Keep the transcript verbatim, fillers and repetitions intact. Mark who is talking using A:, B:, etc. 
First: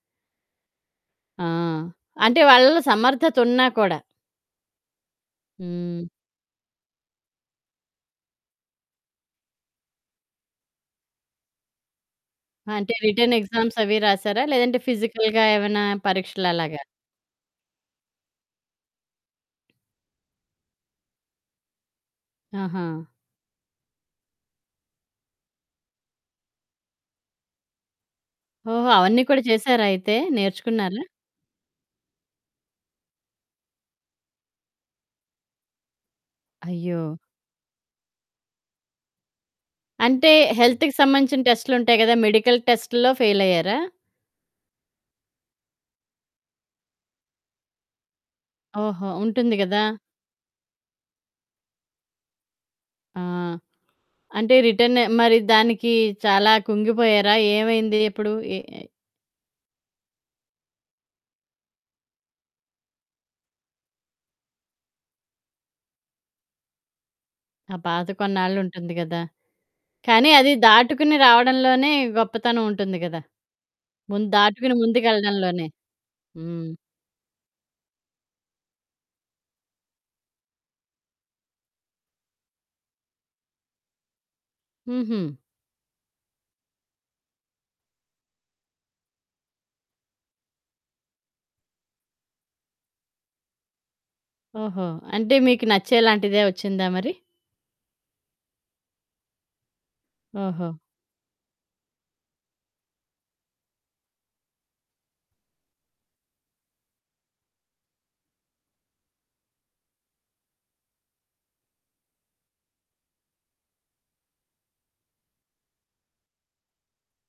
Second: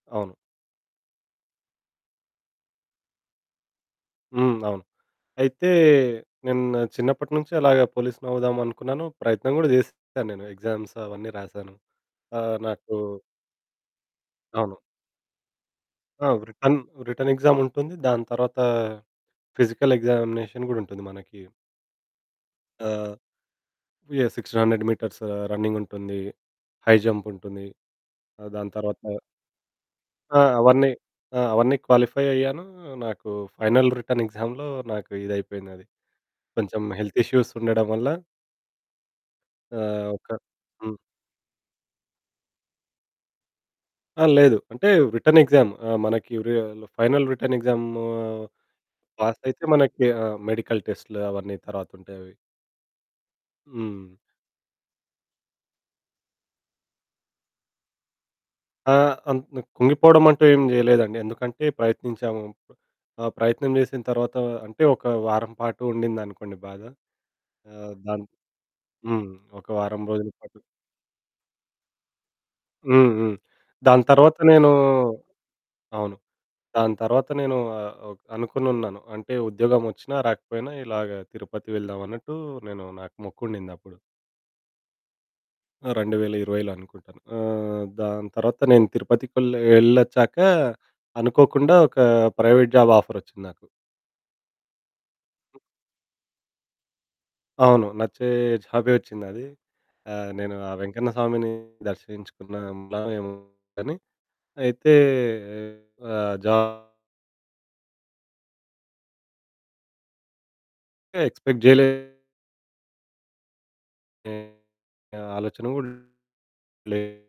A: అవును.
B: ఆ! అంటే వాళ్ళలో సమర్థతున్నా కూడా.
A: హ్మ్. అవును. అయితే
B: హ్మ్.
A: నేను చిన్నప్పటినుంచే అలాగే పోలీసునవుదాం అనుకున్నాను, ప్రయత్నం కూడా చేశాను. నేను ఎగ్జామ్స్ అవన్నీ రాసాను. ఆహ్,
B: అంటే,
A: నాకు
B: రిటర్న్ ఎగ్జామ్స్ అవి రాశారా?
A: అవును.
B: లేదంటే, ఫిజికల్‌గా ఏమైనా
A: ఆ! రిటర్న్
B: పరీక్షలలాగా?
A: రిటర్న్ ఎక్సాముంటుంది. దాని తర్వాత, ఫిజికల్ ఎగ్జామినేషన్ కూడా ఉంటుంది మనకి. ఆ!
B: ఆహా!
A: యాహ్! సిక్స్టీన్ హండ్రెడ్ మీటర్స్ రన్నింగుంటుంది. హై జంపుంటుంది. ఆహ్, దాని
B: ఓహో!
A: తర్వాత
B: అవన్నీ కూడా చేశారాయితే.
A: ఆ! అవన్నీ.
B: నేర్చుకున్నారా?
A: ఆ! అవన్నీ క్వాలిఫై అయ్యాను. నాకు ఫైనల్ రిటర్న్ ఎగ్జామ్‌లో నాకు ఇదైపోయింది అది. కొంచెం
B: అయ్యో!
A: హెల్త్ ఇష్యూస్ ఉండడం వల్ల ఆహ్, ఒక
B: అంటే హెల్త్‌కి
A: హ్మ్.
B: సంబంధించిన టెస్టులుంటాయి గదా! మెడికల్ టెస్ట్‌లో ఫెయిలయ్యారా?
A: ఆ! లేదు. అంటే రిటర్న్ ఎగ్జామ్‌ ఆహ్, మనకి వ్రి ఫైనల్ రిటర్న్ ఎక్సాము
B: ఓహో! ఉంటుంది
A: పాసయితే
B: గదా!
A: మనకి ఆహ్, మెడికల్ టెస్టులు అవన్నీ తరువాత ఉంటాయవి.
B: ఆ!
A: హ్మ్.
B: అంటే రిటర్న్ మరి దానికి చాలా కుంగిపోయారా? ఏమైంది ఎప్పుడు? ఎ అయ్
A: ఆ! అంత కుంగిపోవడం అంటూ ఏమి చేయలేదండి. ఎందుకంటే ప్రయత్నించాము. ప ఆ ప్రయత్నం చేసిన తర్వాత, అంటే ఒక వారం పాటు ఉండింది అనుకోండి బాధ.
B: ఆ
A: ఆహ్,
B: బాధ
A: దాన్
B: కొన్నాళ్లుంటుంది గదా.
A: హ్మ్, ఒక వారం
B: కానీ,
A: రోజుల
B: అది
A: పాటు.
B: దాటుకుని రావడంలోనే గొప్పతనం ఉంటుంది
A: హ్మ్,
B: గదా.
A: హ్మ్. దాని
B: ముందు
A: తరువాత నేను
B: దాటుకుని ముందుకెళ్ళడంలోనే.
A: అవును.
B: హ్మ్.
A: దాని తర్వాత నేను ఆహ్, ఓ అనుకుని ఉన్నాను. అంటే ఉద్యోగమొచ్చినా, రాకపోయినా ఇలాగ తిరుపతి వెళ్దాం అన్నట్టు నేను నాకు మొక్కు ఉండిద్ది అప్పుడు.
B: హుహు.
A: ఆ! రెండు వేల ఇరవైలో అనుకుంటాను. ఆహ్, దాని తర్వాత నేను తిరుపతికెళ్లె ఎళ్లొచ్చాక అనుకోకుండా ఒక ప్రైవేట్ జాబ్ ఆఫరొచ్చింది నాకు.
B: ఓహో! అంటే మీకు నచ్చేలాంటిదే వచ్చిందా మరి?
A: అవును. నచ్చే జాబే వచ్చిందది. ఆహ్, నేను
B: ఓహో!
A: ఆ వెంకన్న స్వామిని దర్శించుకున్న వెలెమో కానీ అయితే, ఆ జాబు... ఎక్స్‌పెక్ట్ చేయలే... నేను. ఆ ఆలోచన కూడా లేదు.